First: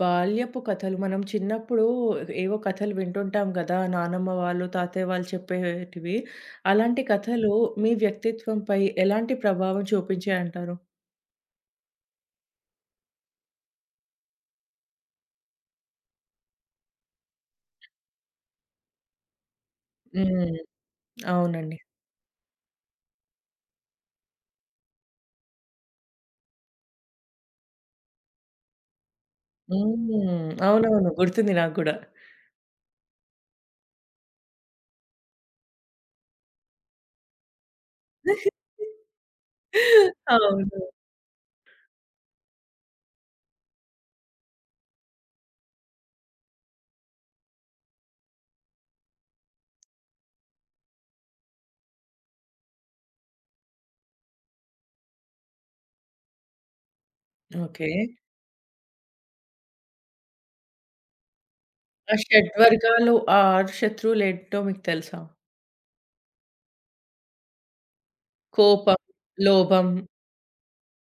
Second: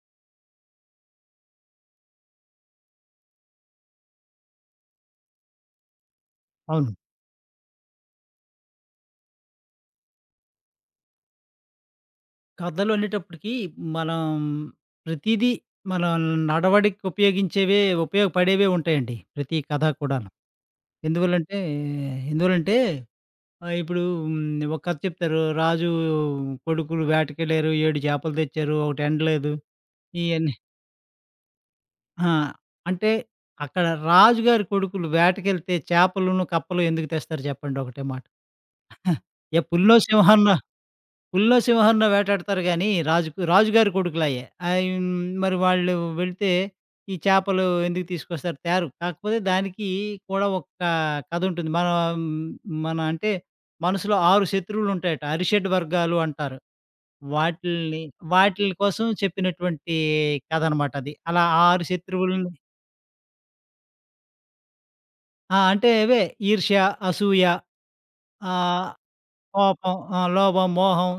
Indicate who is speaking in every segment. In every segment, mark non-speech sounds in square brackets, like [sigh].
Speaker 1: బాల్యపు కథలు. మనం చిన్నప్పుడు ఏవో కథలు వింటుంటాం గదా! నానమ్మ వాళ్ళు, తాతయ్య వాళ్ళు చెప్పేటివి.
Speaker 2: అవును.
Speaker 1: అలాంటి కథలు మీ వ్యక్తిత్వంపై ఎలాంటి ప్రభావం చూపించాయంటారు?
Speaker 2: కథలు అనేటప్పటికి మనం ప్రతీదీ మనం నడవడికి ఉపయోగించేవే ఉపయోగపడేవే ఉంటాయండి. ప్రతి కథ కూడాను.
Speaker 1: హ్మ్.
Speaker 2: ఎందువల్లంటే
Speaker 1: అవునండి.
Speaker 2: ఎందువల్లంటే ఇప్పుడు ఒక కథ చెప్తారు. రాజు కొడుకులు వేటకెళ్లారు, 7 చేపలు తెచ్చారు, ఒకటి ఎండలేదు.
Speaker 1: హ్మ్.
Speaker 2: ఇయన్నీ
Speaker 1: అవునవును. గుర్తుంది నాకు గూడా.
Speaker 2: ఆ! అంటే అక్కడ రాజుగారి కొడుకులు వేటకెళ్తే చేపలును, కప్పలు ఎందుకు తెస్తారు చెప్పండి ఒకటే మాట. ఏ పుల్లో, సింహన్నో
Speaker 1: అవును.
Speaker 2: పులినో, సింహాన్నో వేటాడతారు గానీ, రాజుకు రాజుగారి కొడుకులయ్యే. ఆహ్, హ్మ్, మరి వాళ్ళు వెళితే ఈ చేపలు ఎందుకు తీసుకొస్తారు తేరు. కాకపోతే దానికి కూడా ఒక కథుంటుంది. మనం మన మన అంటే మనసులో 6 శత్రువులుంటాయట. అరిషడ్ వర్గాలు అంటారు.
Speaker 1: ఓకే.
Speaker 2: వాటిల్ని వాటిల కోసం చెప్పినటువంటి కథనమాట అది. అలా 6
Speaker 1: ఆ
Speaker 2: శత్రువులని
Speaker 1: షడ్వర్గాలు, ఆ 6 శత్రువులేంటో మీకు తెలుసా?
Speaker 2: ఆ! అంటే ఇవే ఈర్ష్య, అసూయ, ఆహ్,
Speaker 1: కోపం, లోభం.
Speaker 2: కోపం, లోభం, మోహం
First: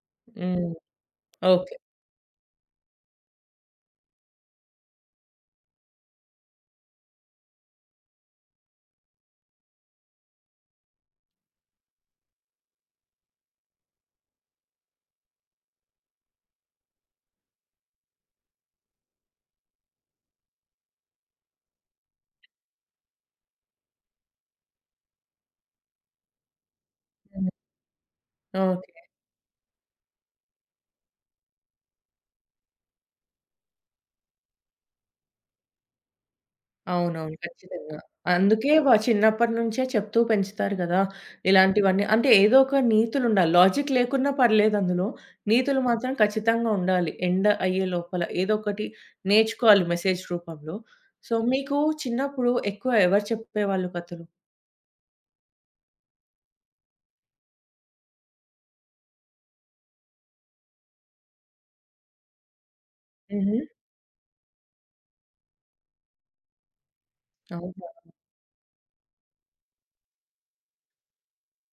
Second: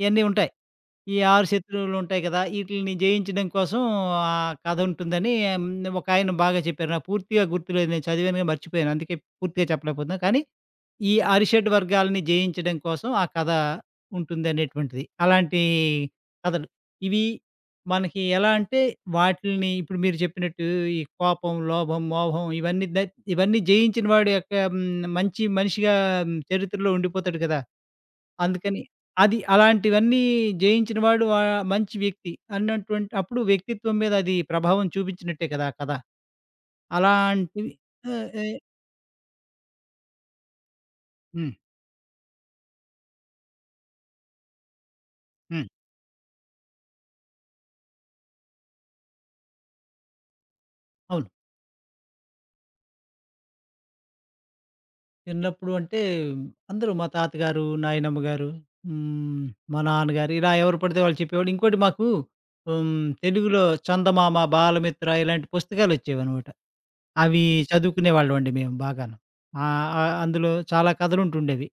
Speaker 2: ఇయన్నీ ఉంటాయి.
Speaker 1: హ్మ్.
Speaker 2: ఈ 6
Speaker 1: ఓకే.
Speaker 2: శత్రువులుంటాయి కదా! ఈటిలిని జయించడం కోసం ఆ కథ ఉంటుందని. ఒక ఆయన బాగా చెప్పారు. నాకు పూర్తిగా గుర్తులేదు. నేను చదివాను గాని మర్చిపోయాను. అందుకే పూర్తిగా చెప్పలేకపోతున్నా. కానీ ఈ అరిషడ్ వర్గాలని జయించడం కోసం ఆ కథ ఉంటుందనేటువంటిది. అలాంటి కథలు. ఇవి మనకి ఎలా అంటే వాటిల్ని ఇప్పుడు మీరు చెప్పినట్టు ఈ కోపం, లోభం, మోహం ఇవన్నీ జయించిన వాడు యొక్క మంచి మనిషిగా చరిత్రలో ఉండిపోతాడు
Speaker 1: హ్మ్.
Speaker 2: కదా! అందుకని
Speaker 1: ఓకే.
Speaker 2: అది అలాంటివన్నీ జయించిన వాడు మంచి వ్యక్తి అన్నటువంటి అప్పుడు వ్యక్తిత్వం మీద అది ప్రభావం చూపించినట్టే కదా! కదా!
Speaker 1: అవునవును.
Speaker 2: అలాంటివి
Speaker 1: ఖచ్చితంగా.
Speaker 2: ఏ ఏ
Speaker 1: అందుకే చిన్నప్పటి నుంచే చెప్తూ పెంచుతారు గదా!
Speaker 2: హ్మ్.
Speaker 1: ఇలాంటివన్నీ. అంటే ఏదో ఒక నీతులుండాలి. లాజిక్ లేకున్నా పర్లేదు అందులో.
Speaker 2: హ్మ్.
Speaker 1: నీతులు మాత్రం ఖచ్చితంగా ఉండాలి. ఎండ్ అయ్యే లోపల ఏదో ఒకటి నేర్చుకోవాలి మెసేజ్ రూపంలో.
Speaker 2: అవును.
Speaker 1: సో, మీకు చిన్నప్పుడు ఎక్కువ ఎవరు చెప్పేవాళ్ళు కథలు?
Speaker 2: చిన్నప్పుడు అంటే అందరూ మా తాతగారు, నాయనమ్మ గారు, హ్మ్, మా నాన్నగారు ఇలా ఎవరు పడితే వాళ్ళు చెప్పేవాళ్ళు. ఇంకోటి మాకు హ్మ్,
Speaker 1: హుహు.
Speaker 2: తెలుగులో 'చందమామ', 'బాలమిత్ర' ఇలాంటి పుస్తకాలొచ్చేవనమాట. అవి
Speaker 1: అవునా!
Speaker 2: చదువుకునేవాళ్ళమండి మేము బాగాను. ఆహ్, ఆహ్, అందులో చాలా కథలుంటుండేవి.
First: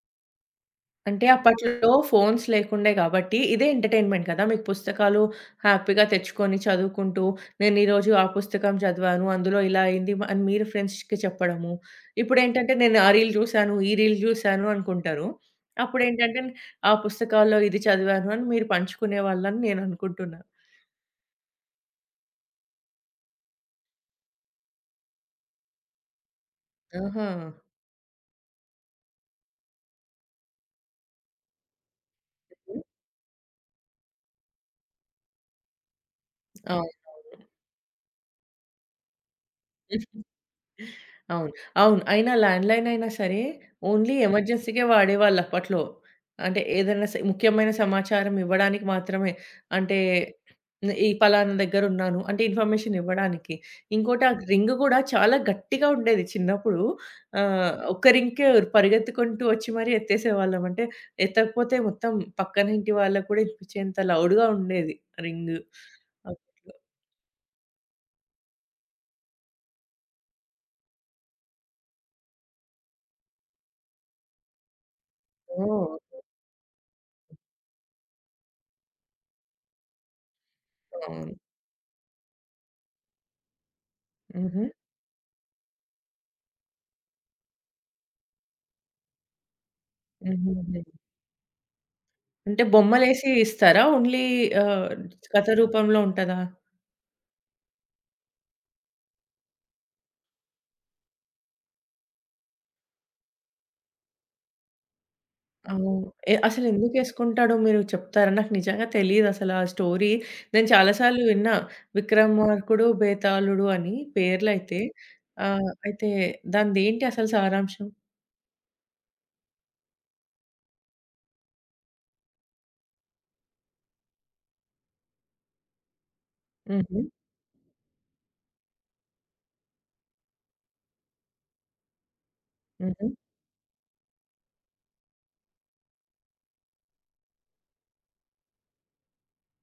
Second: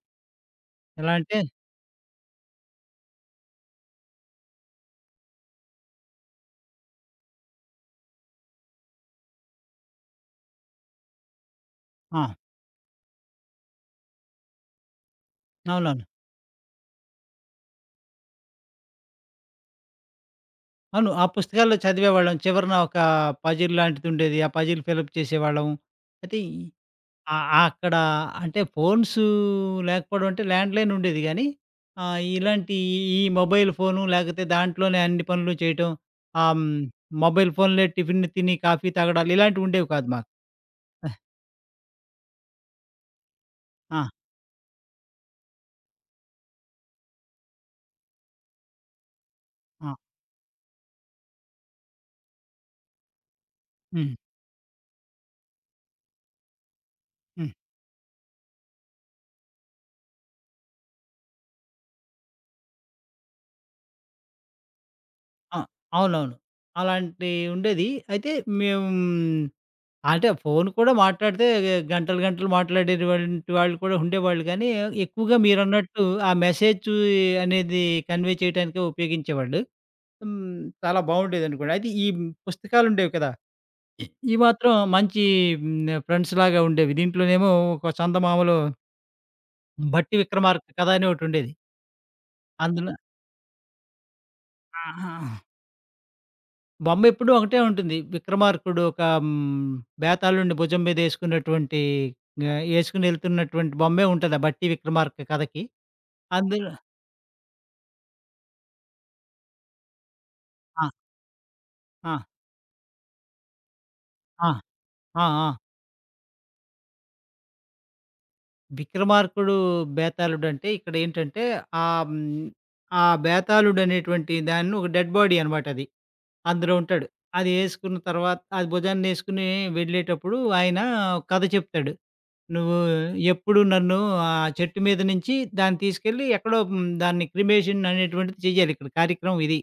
Speaker 2: ఎలా
Speaker 1: అంటే
Speaker 2: అంటే
Speaker 1: అప్పట్లో ఫోన్స్ లేకుండే కాబట్టి ఇదే ఎంటర్‌టైన్‌మెంట్ కదా! మీకు పుస్తకాలు హ్యాపీగా తెచ్చుకొని చదువుకుంటూ, నేను ఈరోజు ఆ పుస్తకం చదివాను. అందులో ఇలా అయింది అని మీరు ఫ్రెండ్స్‌కి చెప్పడము.
Speaker 2: ఆ!
Speaker 1: ఇప్పుడేంటంటే నేను ఆ రీల్ చూసాను, ఈ రీల్ చూసాను అనుకుంటారు.
Speaker 2: అవునవును.
Speaker 1: అప్పుడేంటంటే ఆ పుస్తకాల్లో ఇది చదివాను అని మీరు పంచుకునేవాళ్ళని నేను అనుకుంటున్నా.
Speaker 2: అవును. ఆ పుస్తకాల్లో చదివేవాళ్ళం. చివరన ఒక పజిల్ లాంటిదుండేది. ఆ పజిల్ ఫిలప్ చేసేవాళ్ళం. అయితే ఈ
Speaker 1: ఆహా!
Speaker 2: ఆ! ఆ! అక్కడ అంటే ఫోన్స్ లేకపోవడం అంటే ల్యాండ్‌లైన్ ఉండేది గానీ, ఇలాంటి ఈ మొబైల్ ఫోను లేకపోతే దాంట్లోనే అన్ని పనులు చేయటం. ఆహ్, హ్మ్.
Speaker 1: అవునవును.
Speaker 2: మొబైల్ ఫోన్‌లే టిఫిన్ తిని కాఫీ తాగడాలు ఇలాంటివుండేవి కాదు మాకు.
Speaker 1: అవును. అవును. అయినా ల్యాండ్‌లైన్ అయినా సరే,
Speaker 2: ఆ!
Speaker 1: ఓన్లీ ఎమర్జెన్సీకే వాడేవాళ్ళు అప్పట్లో. అంటే ఏదైనా ముఖ్యమైన సమాచారం ఇవ్వడానికి మాత్రమే.
Speaker 2: ఆ!
Speaker 1: అంటే ఈ పలానా దగ్గరున్నాను అంటే ఇన్ఫర్మేషన్ ఇవ్వడానికి.
Speaker 2: హ్మ్.
Speaker 1: ఇంకోటి ఆ రింగ్ గూడా చాలా గట్టిగా ఉండేది చిన్నప్పుడు.
Speaker 2: హ్మ్.
Speaker 1: ఒక్క రింగ్‌కే పరిగెత్తుకుంటూ వచ్చి మరీ ఎత్తేసేవాళ్ళం. అంటే ఎత్తకపోతే మొత్తం పక్కన ఇంటి వాళ్ళకి కూడా ఇనిపించేంత లౌడ్‌గా ఉండేది రింగ్.
Speaker 2: ఆ! అవునవును.
Speaker 1: అప్పట్లో.
Speaker 2: అలాంటివుండేది. అయితే మేము అంటే ఫోను కూడా మాట్లాడితే గంటలు, గంటలు మాట్లాడేటువంటి వాళ్ళు కూడా ఉండేవాళ్ళు కానీ, ఎక్కువగా
Speaker 1: ఓహ్!
Speaker 2: మీరన్నట్టు ఆ మెసేజ్ అనేది కన్వే చేయటానికే ఉపయోగించేవాళ్ళు. హ్మ్. చాలా
Speaker 1: అవును.
Speaker 2: బావుండేదనుకోండి. అయితే ఈ పుస్తకాలుండేవి కదా! ఈ
Speaker 1: హుహు.
Speaker 2: మాత్రం మంచి ఫ్రెండ్స్‌లాగా ఉండేవి. దీంట్లోనేమో ఒక చందమామలో 'భట్టి విక్రమార్క'
Speaker 1: హుహుహు.
Speaker 2: కథ అని ఒకటుండేది.
Speaker 1: అంటే
Speaker 2: అందులో
Speaker 1: బొమ్మలేసి ఇస్తారా? ఓన్లీ ఆహ్,
Speaker 2: ఆహా!
Speaker 1: కథ రూపంలో ఉంటదా?
Speaker 2: బొమ్మ ఎప్పుడూ ఒకటే ఉంటుంది. 'విక్రమార్కుడు' ఒక బేతాళుడిని భుజం మీద ఏసుకున్నటువంటి ఏసుకొనెళ్తున్నటువంటి బొమ్మే ఉంటది. ఆ 'బట్టి విక్రమార్క' కథకి.
Speaker 1: అవును.
Speaker 2: అందులో
Speaker 1: అసలెందుకేసుకుంటాడో మీరు చెప్తారా? నాకు నిజంగా తెలీదసల ఆ స్టోరీ. నేను
Speaker 2: ఆ!
Speaker 1: చాలా సార్లు విన్నా
Speaker 2: ఆ!
Speaker 1: 'విక్రమార్కుడు బేతాళుడు' అని
Speaker 2: ఆ!
Speaker 1: పేర్లయితే.
Speaker 2: ఆ! ఆ!
Speaker 1: అయితే దానిదేంటి అసలు సారాంశం?
Speaker 2: 'విక్రమార్కుడు' బేతాళుడంటే ఇక్కడేంటంటే ఆహ్, హ్మ్, ఆ బేతాళుడనేటువంటి దాన్ని ఒక డెడ్ బాడీ అనమాట అది. అందులో
Speaker 1: హుహు.
Speaker 2: ఉంటాడు. అది ఏసుకున్న తర్వాత అది భుజాన్నేసుకుని వెళ్ళేటప్పుడు ఆయన కథ చెప్తాడు. నువ్వు
Speaker 1: హుహు.
Speaker 2: ఎప్పుడు నన్ను ఆ చెట్టు మీద నుంచి దాన్ని తీసుకెళ్ళి ఎక్కడో దాన్ని క్రిమేషన్ అనేటువంటిది చెయ్యాలి. ఇక్కడ కార్యక్రమం ఇది.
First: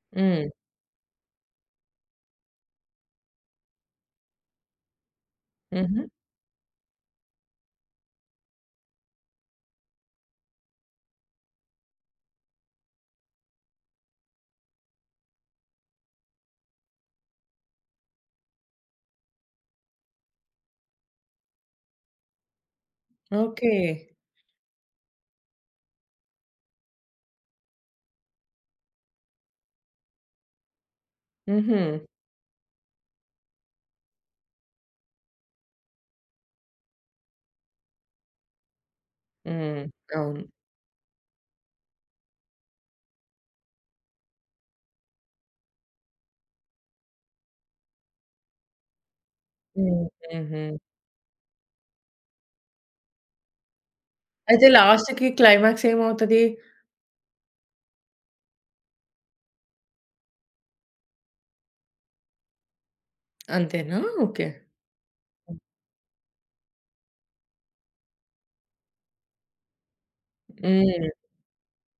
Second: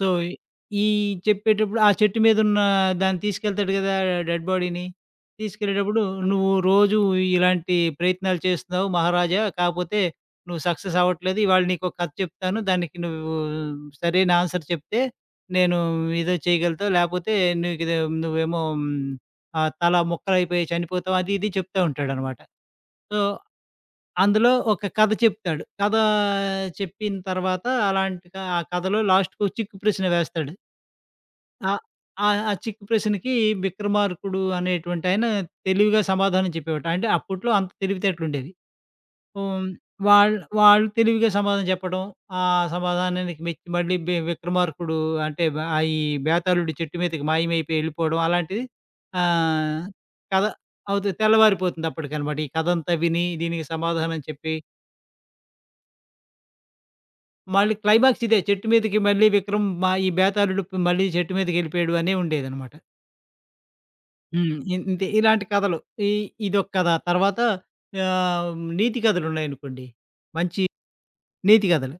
Speaker 2: సో,
Speaker 1: హ్మ్.
Speaker 2: ఈ చెప్పేటప్పుడు ఆ చెట్టు మీదున్న దాన్ని తీసుకెళ్తాడు గదా! డెడ్ బాడీని. తీసుకెళ్ళేటప్పుడు
Speaker 1: హుహు.
Speaker 2: "నువ్వు రోజు ఇలాంటి ప్రయత్నాలు చేస్తున్నావు మహారాజా. కాపోతే నువ్వు సక్సెస్ అవ్వట్లేదు. ఇవాళ నీకొక కథ చెప్తాను. దానికి నువ్వు సరైన ఆన్సర్ చెప్తే నేను ఏదో చేయగలుగుతావు. లేపోతే నీకిది నువ్వేమో తల ముక్కలైపోయి చనిపోతావు." అది ఇది చెప్తా ఉంటాడనమాట. So
Speaker 1: okay.
Speaker 2: అందులో ఒక కథ చెప్తాడు. కథ చెప్పిన తర్వాత అలాంటి క ఆ కథలో లాస్ట్‌కొ చిక్కు ప్రశ్న వేస్తాడు. ఆహ్,
Speaker 1: హుహు.
Speaker 2: ఆహ్, ఆ చిక్కు ప్రశ్నకి విక్రమార్కుడు అనేటువంటి ఆయన తెలివిగా సమాధానం చెప్పేవాడు. అంటే అప్పట్లో అంత తెలివితేటలుండేవి. హ్మ్.
Speaker 1: హ్మ్.
Speaker 2: వాళ్
Speaker 1: అవును.
Speaker 2: వాళ్ళు తెలివిగా సమాధానం చెప్పడం. ఆ సమాధానానికి మెచ్చి మళ్ళీ విక్రమార్కుడు అంటే ఈ బేతాళుడు చెట్టు మీదకి మాయమైపోయి ఎళ్ళిపోవడం అలాంటిది ఆహ్,
Speaker 1: హ్మ్.
Speaker 2: కథ
Speaker 1: హుహు.
Speaker 2: అవుతే తెల్లవారిపోతుంది అప్పటికనమాట. ఈ కథంతా విని దీనికి సమాధానం చెప్పి
Speaker 1: అయితే లాస్ట్‌కి క్లైమాక్స్ ఏమవుతది?
Speaker 2: మళ్ళీ క్లైమాక్స్ ఇదే. చెట్టు మీదకి మళ్ళీ విక్రమ్ మా ఈ బేతాళుడు మళ్ళీ చెట్టు మీదకెళ్ళిపోయాడు అనే ఉండేదనమాట.
Speaker 1: అంతేనా? ఓకే.
Speaker 2: హ్మ్. ఇంతే ఇలాంటి కథలు. ఈ ఇదొక కథ. తర్వాత ఆహ్, నీతి కథలున్నాయనుకోండి. మంచి
Speaker 1: హ్మ్.
Speaker 2: నీతి కథలు.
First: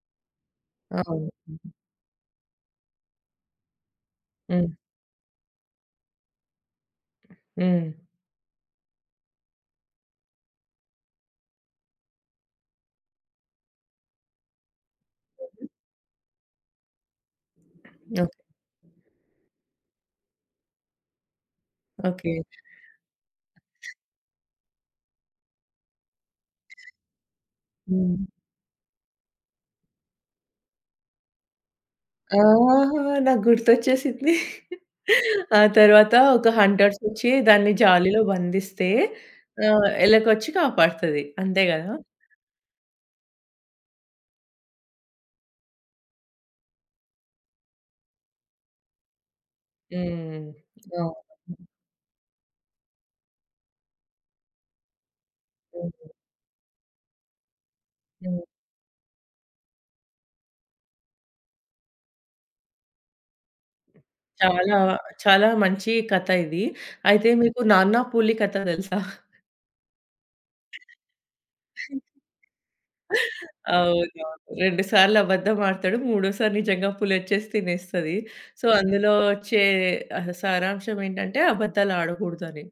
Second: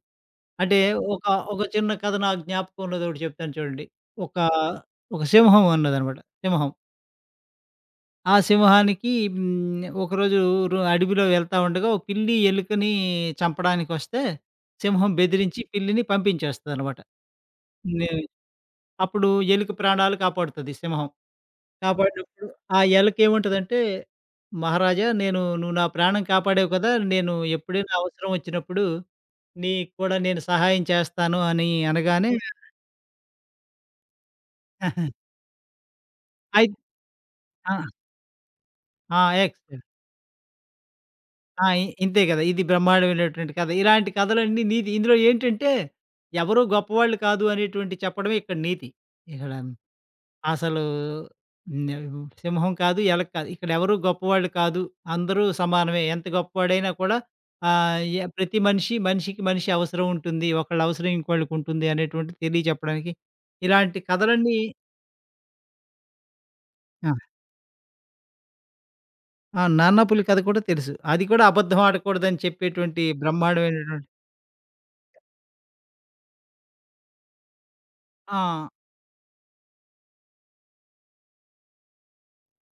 Speaker 2: అంటే ఒక,
Speaker 1: అవును.
Speaker 2: ఒక చిన్న కథ నాకు జ్ఞాపకం ఉన్నదొకటి చెప్తాను చూడండి. ఒక,
Speaker 1: హ్మ్.
Speaker 2: ఒక సింహం ఉన్నదనమాట. సింహం.
Speaker 1: హ్మ్.
Speaker 2: ఆ సింహానికి ఒకరోజు అడవిలో వెళ్తా ఉండగా ఓ పిల్లి ఎలుకని చంపడానికొస్తే సింహం బెదిరించి పిల్లిని పంపించేస్తదనమాట. నే
Speaker 1: ఓకే.
Speaker 2: అప్పుడు ఎలుక ప్రాణాలు కాపాడుతది సింహం.
Speaker 1: ఓకే.
Speaker 2: కాపాడినప్పుడు ఆ ఎలుకేమంటదంటే, "మహారాజా నేను నువ్వు నా ప్రాణం కాపాడావు కదా! నేను ఎప్పుడైనా
Speaker 1: హ్మ్.
Speaker 2: అవసరం వచ్చినప్పుడు నీకు కూడా నేను సహాయం చేస్తాను" అని అనగానే
Speaker 1: ఆహా! నాకు గుర్తొచ్చేసింది.
Speaker 2: [laughs]
Speaker 1: ఆ తర్వాత ఒక
Speaker 2: అయి
Speaker 1: హంటర్సొచ్చి దాన్ని
Speaker 2: ఆ!
Speaker 1: జాలీలో బంధిస్తే
Speaker 2: ఆ! ఎక్స్
Speaker 1: ఎలకొచ్చి కాపాడుతది. అంతే
Speaker 2: ఆ!
Speaker 1: గదా!
Speaker 2: ఇంతే కదా! ఇది బ్రహ్మాండమైనటువంటి కథ. ఇలాంటి కథలన్నీ నీతి. ఇందులో ఏంటంటే ఎవరు గొప్పవాళ్ళు కాదు అనేటువంటి చెప్పడమే ఇక్కడ నీతి. ఇక్కడ
Speaker 1: హ్మ్.
Speaker 2: అసలు
Speaker 1: అవును.
Speaker 2: నే సింహం కాదు, ఎలక కాదు. ఇక్కడెవరు గొప్పవాళ్ళు కాదు. అందరూ
Speaker 1: హ్మ్.
Speaker 2: సమానమే. ఎంత గొప్పవాడైనా కూడా ఆహ్, య
Speaker 1: హ్మ్.
Speaker 2: ప్రతి మనిషి, మనిషికి మనిషి అవసరం ఉంటుంది. ఒకళ్ళ అవసరం ఇంకోళ్ళకుంటుంది అనేటువంటిది తెలియచెప్పడానికి ఇలాంటి కథలన్నీ
Speaker 1: చాలా చాలా మంచి కథ ఇది.
Speaker 2: ఆ!
Speaker 1: అయితే మీకు 'నాన్న పూలి' కథ తెలుసా?
Speaker 2: ఆ! 'నాన్న పులి' కథ కూడా తెలుసు. అది కూడా అబద్ధం ఆడకూడదని చెప్పేటువంటి బ్రహ్మాండమైనటువంటి
Speaker 1: అవునవును. 2 సార్లు అబద్ధం ఆడతాడు. మూడోసారి నిజంగా పులొచ్చేసి తినేస్తది. సో,
Speaker 2: ఆ!
Speaker 1: అందులో వచ్చే సారాంశం ఏంటంటే అబద్ధాలు ఆడకూడదని.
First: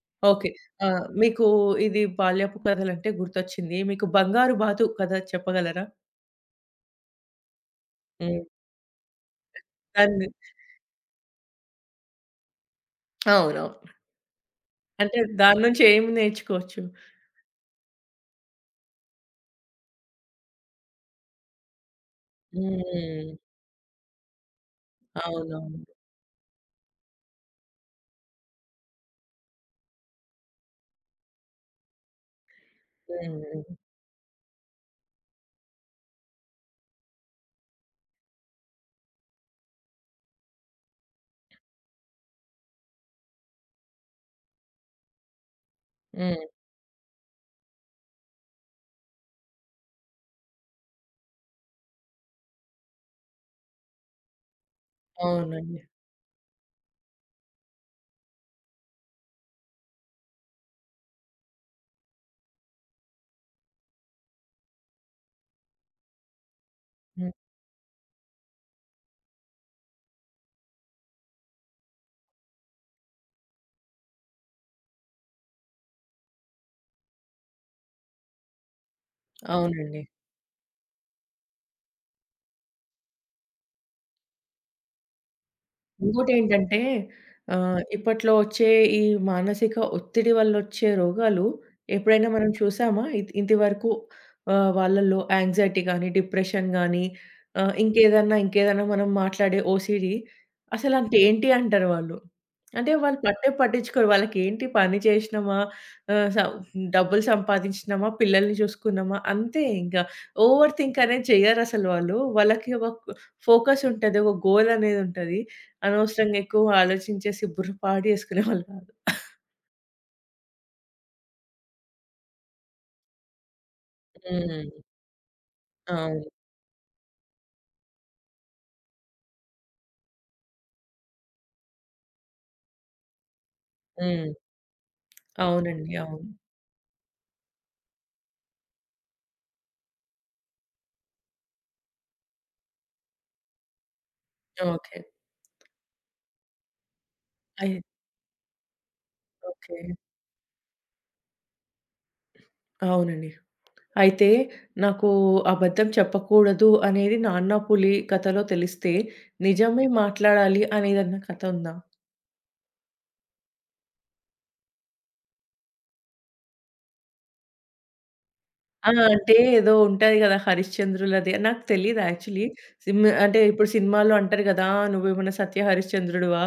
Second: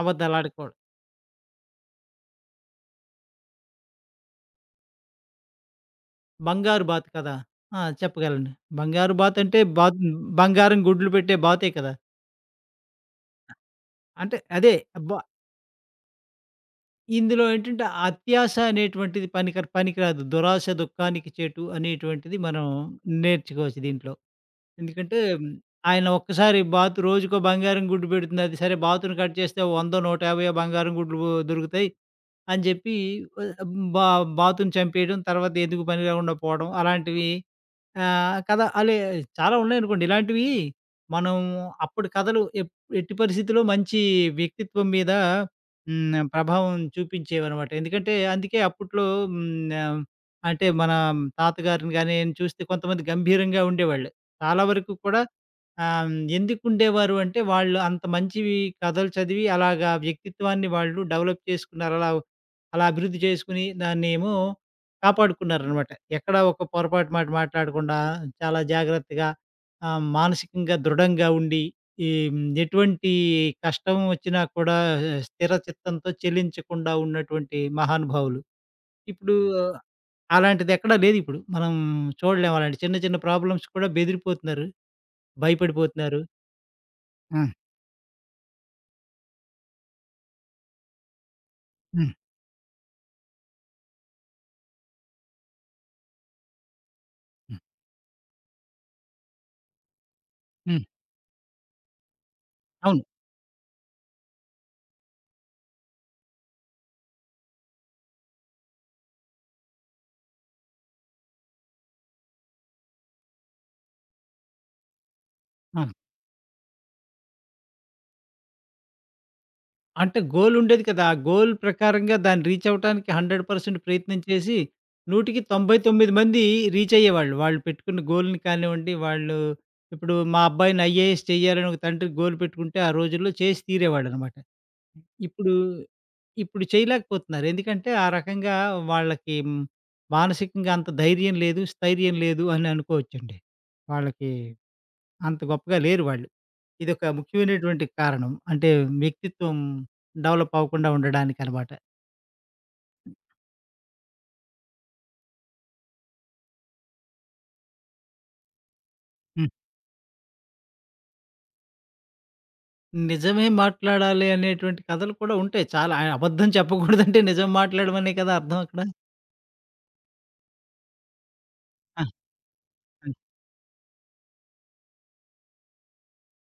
Speaker 2: అబద్ధాలు
Speaker 1: ఓకే.
Speaker 2: ఆడకూడదు.
Speaker 1: ఆ! మీకు ఇది బాల్యపు కథలంటే గుర్తొచ్చింది. మీకు 'బంగారు బాతు' కథ చెప్పగలరా?
Speaker 2: 'బంగారు బాతు' కదా! ఆ!
Speaker 1: హ్మ్.
Speaker 2: చెప్పగలను. 'బంగారు బాతు' అంటే
Speaker 1: దాన్ని
Speaker 2: బంగారం గుడ్లు పెట్టే బాతే కదా!
Speaker 1: అవునవును.
Speaker 2: అంటే అదే
Speaker 1: అంటే
Speaker 2: బ
Speaker 1: దాని నుంచి ఏం నేర్చుకోవచ్చు?
Speaker 2: ఇందులో ఏంటంటే అత్యాస అనేటువంటిది పనికిరాదు. 'దురాశ దుఃఖానికి చేటు' అనేటువంటిది మనం
Speaker 1: హ్మ్.
Speaker 2: నేర్చుకోవచ్చు దీంట్లో. ఎందుకంటే మ్,
Speaker 1: అవునవును.
Speaker 2: ఆయన ఒక్కసారి బాతు రోజుకో బంగారం గుడ్డు పెడుతుంది. అది సరే బాతును కట్ చేస్తే 100, 150 బంగారం గుడ్లు దొరుకుతాయి అని చెప్పి ఆహ్,
Speaker 1: హ్మ్.
Speaker 2: బా బాతుని చంపేయడం, తర్వాత ఎందుకు పని రాకుండా పోవడం అలాంటివి కథ చాలా ఉన్నాయనుకోండి. ఇలాంటివి మనం అప్పటి కథలు ఎట్టి పరిస్థితిలో మంచి వ్యక్తిత్వం మీద
Speaker 1: హ్మ్.
Speaker 2: ప్రభావం చూపించేవనమాట. ఎందుకంటే అందుకే అప్పట్లో హ్మ్. ఆహ్, అంటే మన తాతగారిని గాని చూస్తే కొంతమంది గంభీరంగా ఉండేవాళ్ళు. చాలా వరకు కూడా
Speaker 1: అవునండి.
Speaker 2: ఆహ్, ఎందుకుండేవారు అంటే వాళ్ళు అంత మంచివి కథలు చదివి అలాగా వ్యక్తిత్వాన్ని వాళ్ళు డెవలప్ చేసుకున్నారు. అలా అలా అభివృద్ధి చేసుకొని దాన్నేమో కాపాడుకున్నారనమాట. ఎక్కడ ఒక పొరపాటు మాట
Speaker 1: హ్మ్.
Speaker 2: మాట్లాడకుండా చాలా జాగ్రత్తగా మానసికంగా దృఢంగా ఉండి ఈ ఎటువంటి కష్టం వచ్చినా కూడా స్థిర చిత్తంతో చెలించకుండా ఉన్నటువంటి మహానుభావులు. ఇప్పుడు హ్మ్.
Speaker 1: అవునండి.
Speaker 2: అలాంటిది ఎక్కడా లేదిప్పుడు. మనం చూడలేం అలాంటి చిన్న చిన్న ప్రాబ్లమ్స్ కూడా బెదిరిపోతున్నారు. భయపడిపోతున్నారు.
Speaker 1: ఇంకోటేంటంటే
Speaker 2: హ్మ్.
Speaker 1: ఇప్పట్లో ఒచ్చే ఈ మానసిక ఒత్తిడి వల్లొచ్చే రోగాలు
Speaker 2: హ్మ్.
Speaker 1: ఎప్పుడైనా మనం చూసామా? ఇంత వరకు వాళ్ళలో యాంగ్జైటీ గానీ, డిప్రెషన్ గానీ
Speaker 2: హ్మ్.
Speaker 1: ఇంకేదన్నా, మనం మాట్లాడే ఓసీడీ
Speaker 2: హ్మ్.
Speaker 1: అసలంటే ఏంటి అంటారు వాళ్ళు. అంటే
Speaker 2: అవును.
Speaker 1: వాళ్ళు పట్టే పట్టించుకోరు. వాళ్ళకేంటి పని చేసినమా, ఆహ్, స డబ్బులు సంపాదించినమా, పిల్లల్ని చూసుకున్నామా అంతే ఇంకా. ఓవర్ థింక్ అనేది చెయ్యరసలు వాళ్ళు. వాళ్ళకి ఒక ఫోకస్ ఉంటది. ఒక గోల్ అనేదుంటది.
Speaker 2: ఆ!
Speaker 1: అనవసరంగా ఎక్కువ ఆలోచించేసి బుర్ర పాడు చేసుకునేవాళ్ళు కాదు.
Speaker 2: అంటే గోలుండేది కదా! ఆ గోల్ ప్రకారంగా దాన్ని రీచ్ అవ్వటానికి 100% ప్రయత్నం చేసి,
Speaker 1: హ్మ్.
Speaker 2: 100కి 99
Speaker 1: అవును.
Speaker 2: మంది రీచ్ అయ్యేవాళ్ళు. వాళ్ళు పెట్టుకున్న గోల్‌ని కానివ్వండి, వాళ్ళు ఇప్పుడు మా అబ్బాయిని ఐఏఎస్ చేయాలని ఒక తండ్రి గోల్ పెట్టుకుంటే, ఆ రోజుల్లో చేసి
Speaker 1: హ్మ్.
Speaker 2: తీరేవాడనమాట. ఇప్పుడు,
Speaker 1: అవునండి. అవును.
Speaker 2: ఇప్పుడు చేయలేకపోతున్నారు. ఎందుకంటే, ఆ రకంగా వాళ్ళకి మానసికంగా అంత ధైర్యం లేదు, స్థైర్యం లేదు అని అనుకోవచ్చండి. వాళ్ళకి
Speaker 1: ఓకే.
Speaker 2: అంత గొప్పగా లేరు వాళ్ళు. ఇదొక
Speaker 1: అయి
Speaker 2: ముఖ్యమైనటువంటి కారణం. అంటే వ్యక్తిత్వం
Speaker 1: ఓకే.
Speaker 2: డెవలప్ అవ్వకుండా ఉండడానికనమాట.
Speaker 1: అవునండి. అయితే నాకు అబద్ధం చెప్పకూడదు అనేది 'నాన్న పులి' కథలో తెలిస్తే,
Speaker 2: హ్మ్.
Speaker 1: నిజమే మాట్లాడాలి అనేదన్నా కథ ఉందా?
Speaker 2: నిజమే మాట్లాడాలి అనేటువంటి కథలు కూడా ఉంటాయి చాలా. అబద్ధం చెప్పకూడదంటే నిజం మాట్లాడమనే కదా అర్థం అక్కడ.
Speaker 1: ఆ! అంటే ఏదో ఉంటది గదా! 'హరిశ్చంద్రులది' నాకు తెలీదు
Speaker 2: ఆ!
Speaker 1: యాక్చువల్లీ.
Speaker 2: హ్మ్.
Speaker 1: అంటే ఇప్పుడు సినిమాలో అంటారు గదా! "నువ్వేమైనా సత్య హరిశ్చంద్రుడివా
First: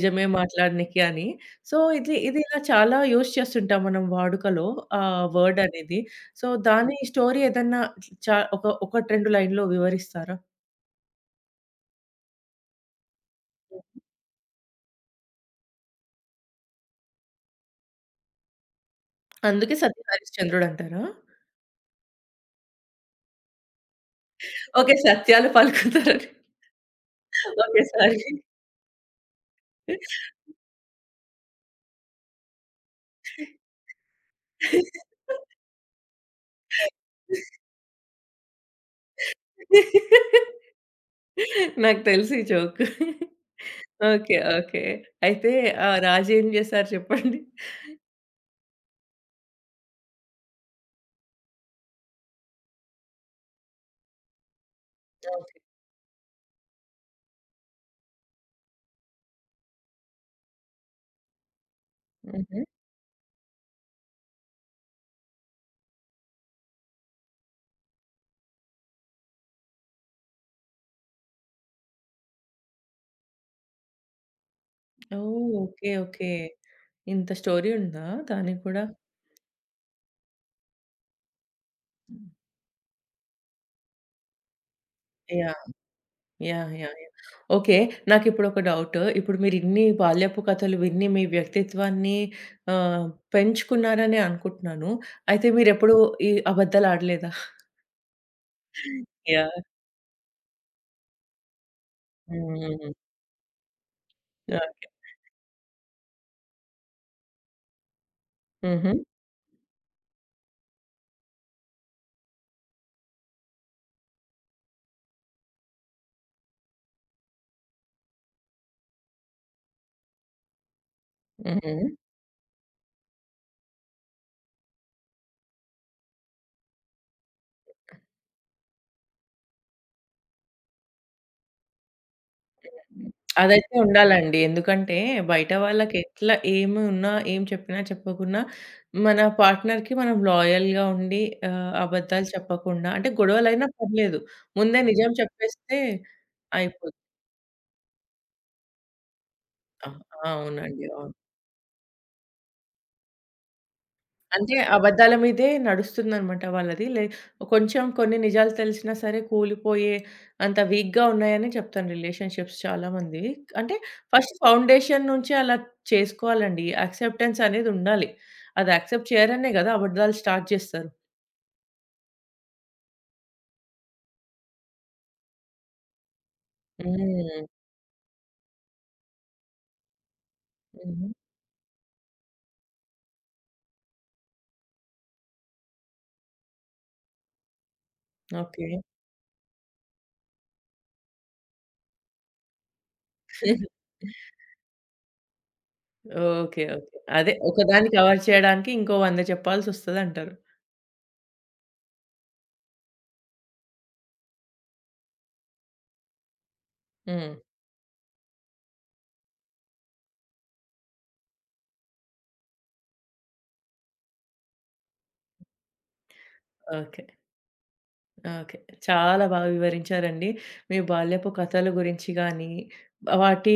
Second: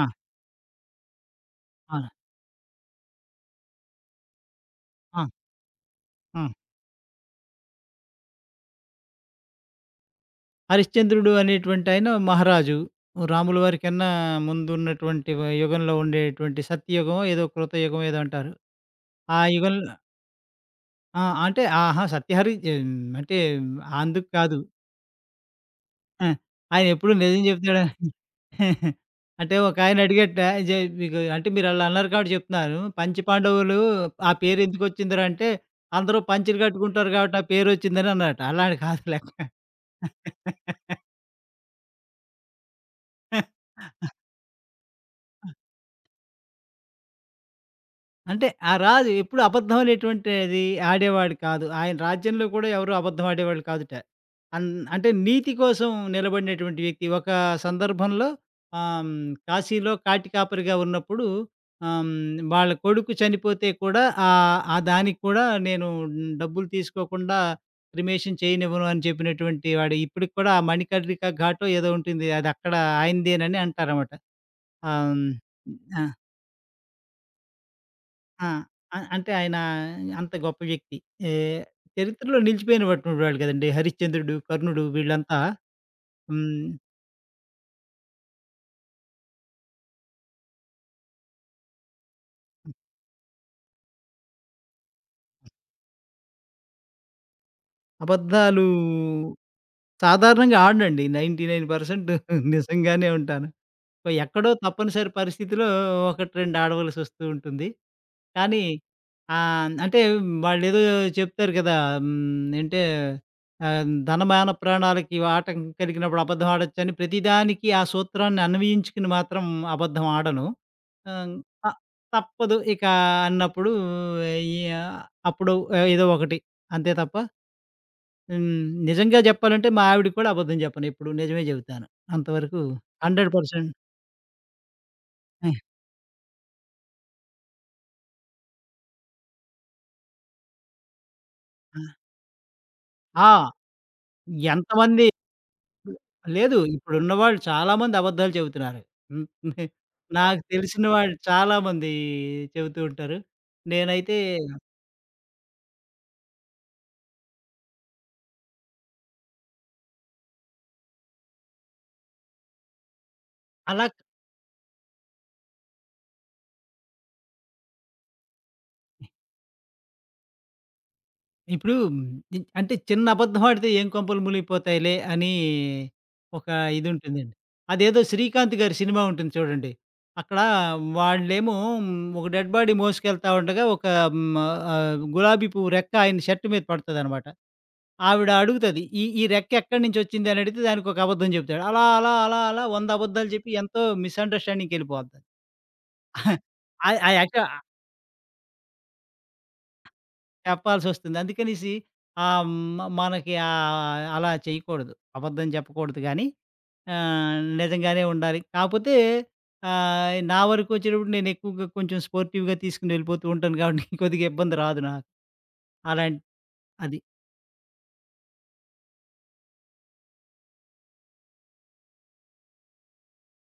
Speaker 2: ఆ!
Speaker 1: మాట్లాడనీకి" అని. సో,
Speaker 2: ఆ!
Speaker 1: ఇది ఇది ఇలా చాలా యూజ్ చేస్తుంటాం మనం వాడుకలో ఆ
Speaker 2: ఆ!
Speaker 1: వర్డ్ అనేది.
Speaker 2: ఆ!
Speaker 1: సో, దాని స్టోరీ ఏదన్నా ఒకటి 2 లైన్‌లో వివరిస్తారా?
Speaker 2: హరిశ్చంద్రుడు అనేటువంటి ఆయన మహారాజు. రాముల వారి కన్నా ముందున్నటువంటి యుగంలో ఉండేటువంటి సత్యయుగమో ఏదో కృతయుగమో ఏదో అంటారు. ఆ
Speaker 1: అందుకే
Speaker 2: యుగంలో
Speaker 1: సత్య హరిశ్చంద్రుడు అంటారా?
Speaker 2: ఆ! అంటే ఆహా! అంటే అందుకు కాదు.
Speaker 1: ఓకే. సత్యాలు
Speaker 2: ఆ!
Speaker 1: పలుకుతారని.
Speaker 2: ఆయనెప్పుడు నిజం చెప్తాడా?
Speaker 1: ఓకే. సారీ.
Speaker 2: [laughs] అంటే ఒకాయన అడిగాడట మీకు అంటే మీరలా అన్నారు కాబట్టి చెప్తున్నాను. పంచపాండవులు ఆ పేరెందుకొచ్చిందిరా అంటే, అందరూ పంచెలు కట్టుకుంటారు కాబట్టి ఆ పేరొచ్చిందని అన్నాడట. అలాని కాదు లెక్క. [laughs]
Speaker 1: నాకు తెలుసు ఈ జోక్. ఓకే. ఓకే. అయితే రాజు ఏం చేశారు చెప్పండి?
Speaker 2: అంటే ఆ రాజు ఎప్పుడు అబద్ధం అనేటువంటిది ఆడేవాడు కాదు. ఆయన రాజ్యంలో కూడా ఎవరు అబద్ధం ఆడేవాళ్ళు కాదుట. అన్ అంటే నీతి
Speaker 1: ఓకే.
Speaker 2: కోసం నిలబడినటువంటి వ్యక్తి. ఒక సందర్భంలో ఆహ్, హ్మ్, కాశీలో కాటి కాపరిగా ఉన్నప్పుడు
Speaker 1: హుహు.
Speaker 2: వాళ్ళ కొడుకు చనిపోతే కూడా ఆ దానికి కూడా నేను డబ్బులు తీసుకోకుండా క్రిమేషన్ చేయనివ్వను అని చెప్పినటువంటి వాడు. ఇప్పటికి కూడా ఆ మణికర్ణిక ఘాటో ఏదో ఉంటుంది. అది అక్కడ ఆయనదేనని అంటారన్నమాట. ఆహ్, హ్మ్.
Speaker 1: ఓహ్! ఓకే.
Speaker 2: ఆ!
Speaker 1: ఓకే. ఇంత స్టోరీ ఉందా
Speaker 2: ఆ!
Speaker 1: దానికి కూడా?
Speaker 2: అంటే ఆయన అంత గొప్ప వ్యక్తి. ఏ చరిత్రలో నిలిచిపోయినటువంటి వాళ్ళు కదండీ. హరిశ్చంద్రుడు, కర్ణుడు వీళ్ళంతా
Speaker 1: యాహ్!
Speaker 2: హ్మ్.
Speaker 1: యాహ్! యాహ్! యాహ్! ఓకే. నాకిప్పుడు ఒక డౌట్. ఇప్పుడు మీరిన్ని బాల్యపు కథలు విని మీ వ్యక్తిత్వాన్ని ఆహ్, పెంచుకున్నారనే అనుకుంటున్నాను. అయితే మీరెప్పుడు ఈ అబద్దాలు ఆడలేదా?
Speaker 2: అబద్ధాలు
Speaker 1: [laughs] యాహ్!
Speaker 2: సాధారణంగా ఆడనండి. 99%
Speaker 1: హ్మ్.
Speaker 2: నిజంగానే ఉంటాను. ఎక్కడో
Speaker 1: ఓకే.
Speaker 2: తప్పనిసరి పరిస్థితిలో 1, 2 ఆడవలసొస్తూ ఉంటుంది. కానీ
Speaker 1: హుహు.
Speaker 2: అంటే వాళ్ళేదో చెప్తారు కదా! అంటే ధనమాన ప్రాణాలకి ఆటంకం కలిగినప్పుడు అబద్ధం ఆడొచ్చని ప్రతిదానికి ఆ సూత్రాన్ని అన్వయించుకుని మాత్రం అబద్ధం ఆడను. ఆహ్, త
Speaker 1: హుహు.
Speaker 2: తప్పదు ఇక అన్నప్పుడు ఈ ఆ, అప్పుడు ఏదో ఒకటి అంతే తప్ప హ్మ్. నిజంగా చెప్పాలంటే మా ఆవిడకి కూడా అబద్ధం చెప్పను. ఎప్పుడు నిజమే చెబుతాను. అంతవరకు
Speaker 1: హ్మ్.
Speaker 2: 100%
Speaker 1: అదైతే ఉండాలండి. ఎందుకంటే బయట వాళ్ళకి ఎట్లా ఏమి ఉన్నా, ఏం చెప్పినా, చెప్పకున్నా మన పార్ట్నర్‌కి మనం లాయల్‌గా ఉండి
Speaker 2: ఆ!
Speaker 1: అబద్ధాలు చెప్పకుండా అంటే
Speaker 2: ఆ!
Speaker 1: గొడవలైనా పర్లేదు. ముందే
Speaker 2: ఎంతమంది
Speaker 1: నిజం చెప్పేస్తే
Speaker 2: లేదు.
Speaker 1: అయిపోద్ది.
Speaker 2: ఇప్పుడున్నవాళ్ళు చాలామంది అబద్ధాలు చెబుతున్నారు. హ్మ్. [laughs]
Speaker 1: ఆ! ఆ,
Speaker 2: నాకు
Speaker 1: అవునండి.
Speaker 2: తెలిసిన వాళ్ళు
Speaker 1: అవును.
Speaker 2: చాలామంది చెబుతూ ఉంటారు. నేనైతే
Speaker 1: అంటే అబద్ధాల మీదే నడుస్తుందనమాట వాళ్ళది. కొంచెం కొన్ని నిజాలు తెలిసినా సరే కూలిపోయే అంత వీక్‌గా ఉన్నాయని చెప్తాను రిలేషన్‌షిప్స్ చాలామందివి. అంటే
Speaker 2: అలా
Speaker 1: ఫస్ట్ ఫౌండేషన్ నుంచే అలా చేసుకోవాలండి. యాక్సెప్టెన్స్ అనేది ఉండాలి. అది యాక్సెప్ట్ చేయరనే గదా! అబద్ధాలు స్టార్ట్ జేస్తారు.
Speaker 2: ఇప్పుడు ఉమ్, ఇ అంటే చిన్న అబద్ధం ఆడితే ఏం కొంపలు మునిగిపోతాయిలే అని ఒక ఇదుంటుందండి.
Speaker 1: హ్మ్.
Speaker 2: అదేదో 'శ్రీకాంత్' గారి సినిమా ఉంటుంది చూడండి. అక్కడ
Speaker 1: హుహు.
Speaker 2: వాళ్ళేమో ఉమ్, ఒక డెడ్ బాడీ మోసుకెళ్తా ఉండగా ఒక హ్మ్, గులాబీ పువ్వు రెక్క ఆయన షర్ట్ మీద పడతదనమాట. ఆవిడ
Speaker 1: ఓకే.
Speaker 2: అడుగుతది. ఈ ఈ రెక్క ఎక్కడి నుంచొచ్చింది అని అడిగితే దానికి ఒక అబద్ధం చెప్తాడు. అలా, అలా, అలా, అలా 100 అబద్ధాలు చెప్పి
Speaker 1: [laughs]
Speaker 2: ఎంతో మిస్‌అండర్‌స్టాండింగ్‌కెళ్ళిపోద్ది.
Speaker 1: ఓకే. ఓకే.
Speaker 2: అది అది
Speaker 1: అదే
Speaker 2: యాక్చువల్
Speaker 1: ఒకదానికి కవర్ చేయడానికి ఇంకో 100 చెప్పాల్సొస్తదంటారు.
Speaker 2: చెప్పాల్సొస్తుంది. [laughs] అందుకనేసి ఆహ్, మ మనకి అలా చేయకూడదు. అబద్ధం చెప్పకూడదు గానీ
Speaker 1: హ్మ్.
Speaker 2: నిజంగానే ఉండాలి. కాపోతే నా వరకొచ్చేటప్పుడు నేను ఎక్కువగా కొంచెం స్పోర్టివ్‌గా తీసుకొని వెళ్ళిపోతూ ఉంటాను కాబట్టి [laughs] కొద్దిగా ఇబ్బంది రాదు నాకు. అలాంటి అది.
Speaker 1: ఓకే. ఓకే. చాలా బాగా వివరించారండి. మీ బాల్యపు కథల గురించి గానీ, వాటి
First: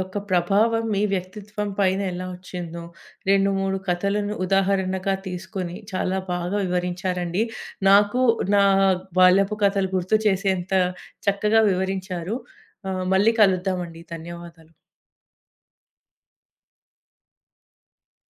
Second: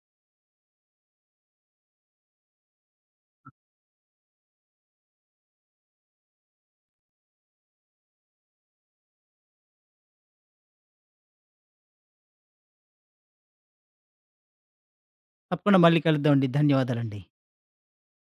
Speaker 1: యొక్క ప్రభావం మీ వ్యక్తిత్వం పైన ఎలా వచ్చిందో, 2, 3 కథలను ఉదాహరణగా తీసుకొని చాలా బాగా వివరించారండి. నాకు నా బాల్యపు కథలు గుర్తు చేసేంత చక్కగా వివరించారు. మళ్ళీ కలుద్దామండి. ధన్యవాదాలు.
Speaker 2: తప్పకుండా మళ్ళీ కలుద్దామండి. ధన్యవాదాలండి.